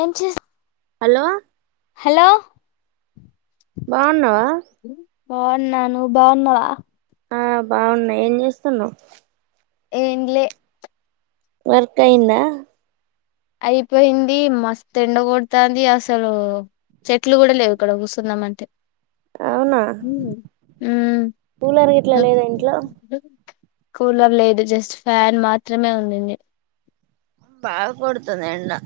ఏం చేస్ hello hello బాన్నావా బాన్నాను నువ్ బాన్నవా ఆ బావున్నా ఏంజేస్తున్నావ్ ఏంలే వర్క్ అయ్యిందా అయిపోయింది మస్తు ఎండకొడతాంది అసలు చెట్లు గూడా లేవు ఇక్కడ కూసుందాం అంటే అవునా పూలర్ గిట్లా లేదా ఇంట్లో కూలర్ లేదు జస్ట్ ఫ్యాన్ మాత్రమే ఉందింది పావు కొడతుంది ఎండా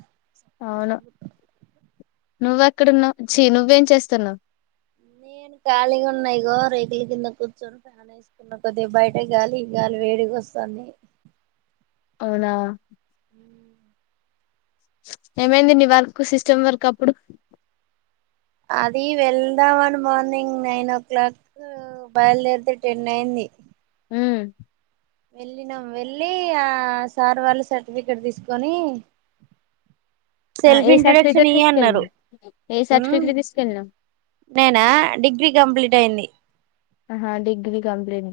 నువ్వ అక్కడున్నావ్ ఛీ నువ్వేం చేస్తన్నావ్ నేను ఖాళీగా ఉన్నాయి ఇగో రేగుల కింద కూర్చొని ఫ్యాన్ ఏసుకున్నా కొద్దిగ బయట గాలి గాలి వేడిగొస్తాంది. అవునా ఏమైంది నీ వర్కు సిస్టమ్ వర్కు అప్పుడు అది వెళ్దామని మార్నింగ్ నైన్ ఓ క్లాక్ బయలుదేరితే టెన్ అయింది ఊ వెళ్ళినాం వెళ్ళి ఆ సార్ వాళ్ళు సర్టిఫికెట్ తీసుకొని ఆ సెల్ఫ్ ఏ ఇంట్రొడక్షన్ సర్టిఫికెట్ ఈ అన్నారు తీసుకెళ్ళినవ్ ఏ ఉమ్ సర్టిఫికెట్ తీసుకెళ్ళినవ్ నేనా డిగ్రీ కంప్లీట్ అయింది ఆహా డిగ్రీ కంప్లీన్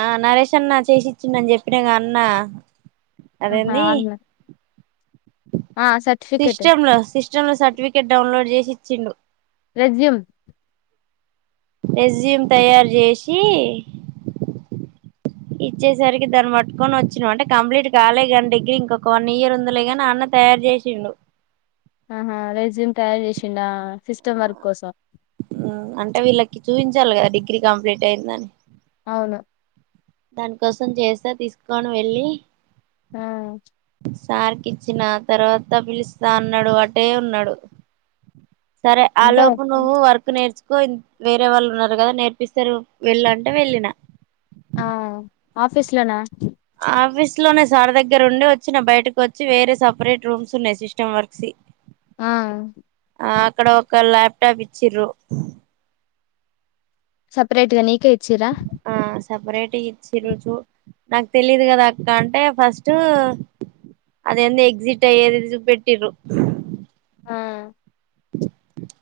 ఆ నరేేశ్ అన్న చేసిచ్చిండని చె ప్పినగ అన్న ఆహా అదేంది అన్న ఆ సర్టిఫికెట్ చంలో సర్టిఫికేట్ డౌన్లోడ్ చేసి ఇచ్చిండు రెజ్యూమ్ రెజ్యూమ్ తయారు చేసి ఇచ్చేసరికి దాన్ని పట్టుకొని వచ్చినాం అంటే కంప్లీట్ కాలే కాని డిగ్రీ ఇంకొక వన్ ఇయర్ ఉందిలే కాని అన్న తయారు చేసిండు ఆహా రైజూమ్ తయారు చేసిండా సిస్టమ్ వర్క్ కోసం ఊ అంటే వీళ్ళకి చూయించాలి గా డిగ్రీ కంప్లీట్ అయ్యిందని అవునా దాని కోసం చేస్తా తీసుకోని వెళ్ళి ఆ సార్కి ఇచ్చిన తర్వాత పిలుస్తా అన్నాడు అటే ఉన్నాడు సరే ఆ అంటే లోపు నువ్వు వర్క్ నేర్చుకోయిం వేరే వాళ్ళు ఉన్నారు కదా నేర్పిస్తారు వెళ్ళు అంటే వెళ్ళిన ఆ ఆఫీస్ లోనా ఆఫీస్ లోనే సార్ దగ్గర ఉండి వచ్చి నా బయటకు వచ్చి వేరే సపరేట్ రూమ్స్ ఉన్నాయి సిస్టమ్ వర్క్స్ ఆ ఆ అక్కడ ఒక ల్యాప్టాప్ ఇచ్చిరు సపరేట్ గా నీకే చిరా ఆ సపరేట్ ఇచ్చిరు చూ నాకు తెలియదు కదా అక్క అంటే ఫస్ట్ అదేంది ఎగ్జిట్ అయ్యేది చూపెట్టిరు ఆ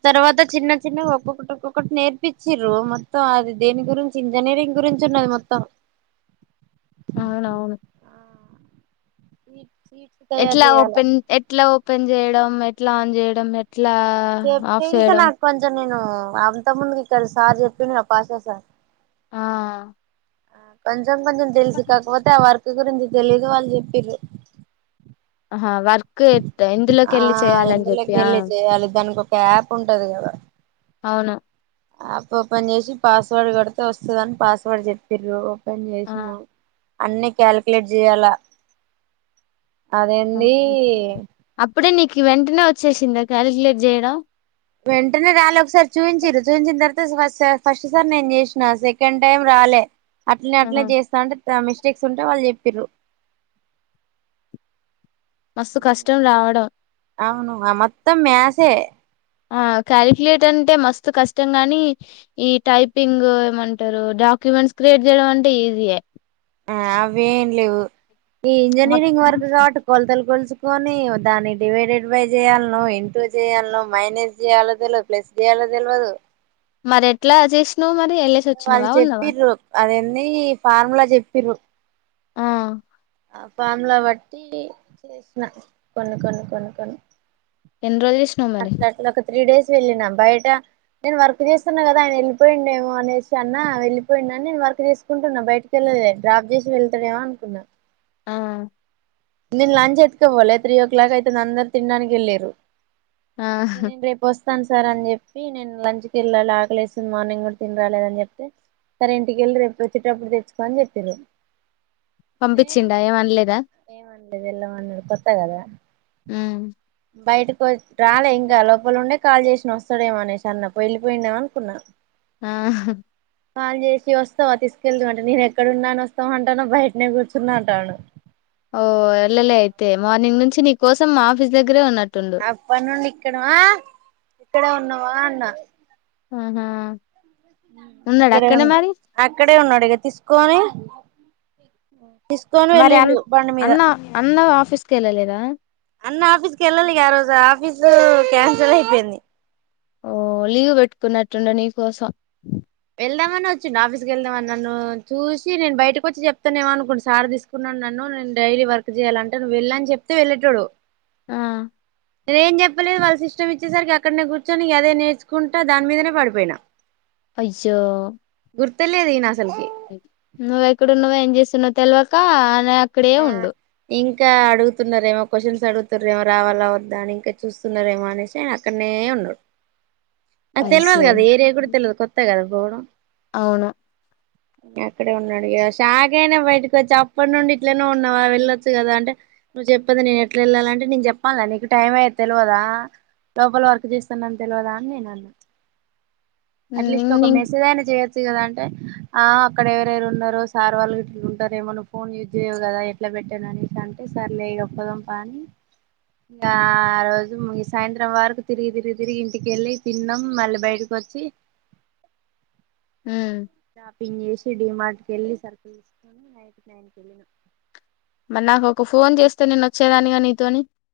తర్వాత చిన్న చిన్నగా ఒక్కొక్కటి ఒక్కొక్కటి నేర్పించిరూ మొత్తం అది దేని గురించి ఇంజనీరింగ్ గురించి ఉన్నది మొత్తం అవున అవును ఇ ఎట్లా ఓపెన్ ఎట్లా ఓప్ పన్ చేయడం ఎట్లా ఆన్ చేయడం ఎట్లా చెప్ ఆఫ్ తెల్సా చేయడం నాకుంచాను నేను అంత ముందు ఇక్కడ సార్ చెప్పిండ పాససార్ ఆ కోన్ కొంచెం కొంచెం తెలిసి కాకపోతే అ వర్క్ గురించి తెలీదు వాళ్ళు చెప్పారు ఆహ వర్క్ ఇందులోకి ఆ వెళ్ళి చేయాలని ఇందులోకి చెప్పియా వెళ్ళి చేయాలి దానికి ఒక యాప్ ఉంటది కదా అవును యాప్ ఓపన్ చేసి పాస్వర్డ్ కోడితే వస్తుందని పాస్వర్డ్ చెప్పిండ్రు పని ఆ చేేసిన అన్ని క్యాలిక్యులేట్ చేయాలా అదే ఆ డీ అప్పుడే నీకు వెంటనే వచ్చేసిందా కాలిక్యులేట్ చేయడం వెంటనే రాలి ఒకసారి చూయిించరు చూపించిన తర్వాత ఫ ఫస్ట్ సార్ నేను చేసిన సెకండ్ టైం రాలే అట్లనే ఆ అట్నే చేస్తాంటే ఇ మిస్టేక్స్ ఉంటే వాళ్ళు చెప్పి్రు మస్తు కష్టం రావడం అవును మొత్తం మసే ఆ కాలిక్యులేట్ర్ అంటే మస్తు కష్టం ని ఈ టైపింగ్ ఏమంటారు డాక్యుమెంట్స్ క్రియేట్ చేయడం అంటే ఈజీయ ఆ అవ ఏం లేవు ఈ ఇంజనీరింగ్ వరకు కాబట్టి కొలతలు కొల్సు కని దాన్ని డివైడెడ్ బై చేయాలలను ఇంటూ చేయాలను మైనస్ చేయయాలో తెలియదు ప్లస్ చేయాలో తెలియదు మరి ఎట్లా చేసినవు మరి వెళ్ళేసి వాళ్ళు వచ్చినవా ఉన్నావా చెప్పి్ర అద ఎ అీ ఫార్ములా జెపీన్ డ్రూ ఆ ఆ ఫామ్ లో బట్టి చేసిన కొన్ని కొన్ని కొన్ని కొన్ని ఎన్ రోజులు జేసినావు మరి అట్లా అట్లా ఒక త్రీ డేస్ వెళ్ళిన బయట నేను వర్క్ చేస్తున్నా కదా ఆయన వెళ్ళిపోయిండేమో అనేసి అన్నా వెళ్ళిపోయి ఉండు అని నేను వర్క్ చేసుకుంటున్నా బయటకి వెళ్ళలే డ్రాప్ చేసి వెళ్తాడేమో అనుకున్నాను ఆ నేను లంచ్ ఎత్తుకోఓలే త్రీ ఓ క్లాక్ అయితే అందరూ తిన్ డానికి వెళ్ళారు ఆ నేన్ రే పోస్ వస్తాను సార్ అని చెప్పి నేను ఇంటికి వెళ్ళాలి ఆకలేస్తుంది మార్నింగ్ కూడా తిని రాలేదని చెప్తే సరే ఇంటికెళ్ళి రేపు వచ్చేటప్పుడు తెచ్చుకోని చెప్పిఉన్ డ్రూ పంపించిండా ఏమఅన్ లేదా ఏళ్లమన్నాడు కొత్త గదా ఉమ్ బయటకు వ రాలే ఇంకా లోపల ఉండే కాల్ చేసి వస్తాడేమోఅనేసి అన్న వెళ్ళిపోయిండేమో అనుకున్నా ఆ కాల్ చేసి వస్తావా తీసుకెళ్దు అంటే నేను ఎక్కడన్నాని వస్తావు అంటనవ్ బయటనే కూర్చున్నా అంటాఉండు ఓ వెళ్ళలే అయితే మార్నింగ్ నుంచి నీ కోసం మా ఆఫీస్ దగ్గరే ఉన్నట్ అప్పటి నుండి ఇక్కడ మా ఇక్కడే ఉన్నా వా అన్నా ఆహా ఉన్నాడా ఇక్కడే అక్కడే ఉన్నా మరి అక్కడే ఉన్నాడు ఇక తీసుకొని [inaudible] తీసుకొని మరి అన్ వెళ్ళిండు బండి మీద అన్న అన్న ఆఫీస్కి వెళ్ళలేదా అన్న ఆఫీస్కి వెళ్ళాలి ఆ రోజు ఆఫీసు క్యాన్సల్ అయిపోయింది ఓ లీవ్ పెట్టుకున్నట్టుండు నీకోసం వెళ్దామనే వచ్చిండు ఆఫీస్కి వెళ్దామని నన్ను చూసి నేను బయటకు వచ్చి చెప్తనేమో అనుకుండు సార్ తీసుకున్నడు నన్ను నేను డైలీ వర్క్ చేయాలంట నువ్వు వెళ్లు అని చెప్తే వెళ్ళేటోడు ఆ నేను ఏం చెప్పలేదు వాళ్ళు సిస్టం ఇచ్చేసరికి అక్కనే కూర్చొని ఇగ అదే నేర్చుకుంటా దాని మీదనే పడిపోయినా అయ్యో గుర్తే లేదు ఈనసలు నువ్వెక్కడున్నవో ఏం చేస్తున్నవో తెలవక అలా అక్కడే ఆ ఉండు ఇంకా అడుగుతున్నరేమో క్వశ్చన్స్ అడుగుతుర్రెమో రావాలా వద్దా అని ఇంకా చూస్తున్నరేమో అనేసి ఆయన అక్కనే ఉంన్రూ అది తెలివదు అయ్యో కదా ఏరియా కూడా తెలువదు కొత్త కదా ఘోరం అవును అక్కడే ఉన్నడు ఇగ షాకైనా బయటకు వచ్చి అప్పటి నుండి ఇట్లనే ఉన్నవా వెళ్ళొచ్చు కదా అంటే నువ్వు చెప్పంది నేను ఎట్లా వెళ్ళాలంటే నేను చెప్పాల్న నీకు టైం అయేది తెలవదా లోపల వర్క్ చేస్తున్న అని తెలవదా అని నేను అన్న అట్లీస్ట్ ఒక ఉమ్ మెసేజ్ అయినా జేయ కదా అంటే ఆ అక్కడ ఎవరెవరు ఉన్నరో సార్ వాళ్ళు ఉంటారేమో నువ్వు ఫోన్ చేయవు కదా ఎట్లా పెట్టను అంటే సర్లే ఇగ పోదాం పా అని ఇంకా ఆ రోజు సాయంత్రం వరకు తిరిగి తిరిగి తిరిగి ఇంటికెళ్ళి తిన్నాం మళ్ళీ బయటకి వచ్చి ఉ షాపింగ్ చేసి డిమార్ట్కి వెళ్ళి సరుకులు తీసుకొని నైట్ నైన్ కి వెళ్ళినం. మళ్ళీ నాకు ఒక ఫోన్ చేస్తే నేను వచ్చేదాన్నిగా నీతోని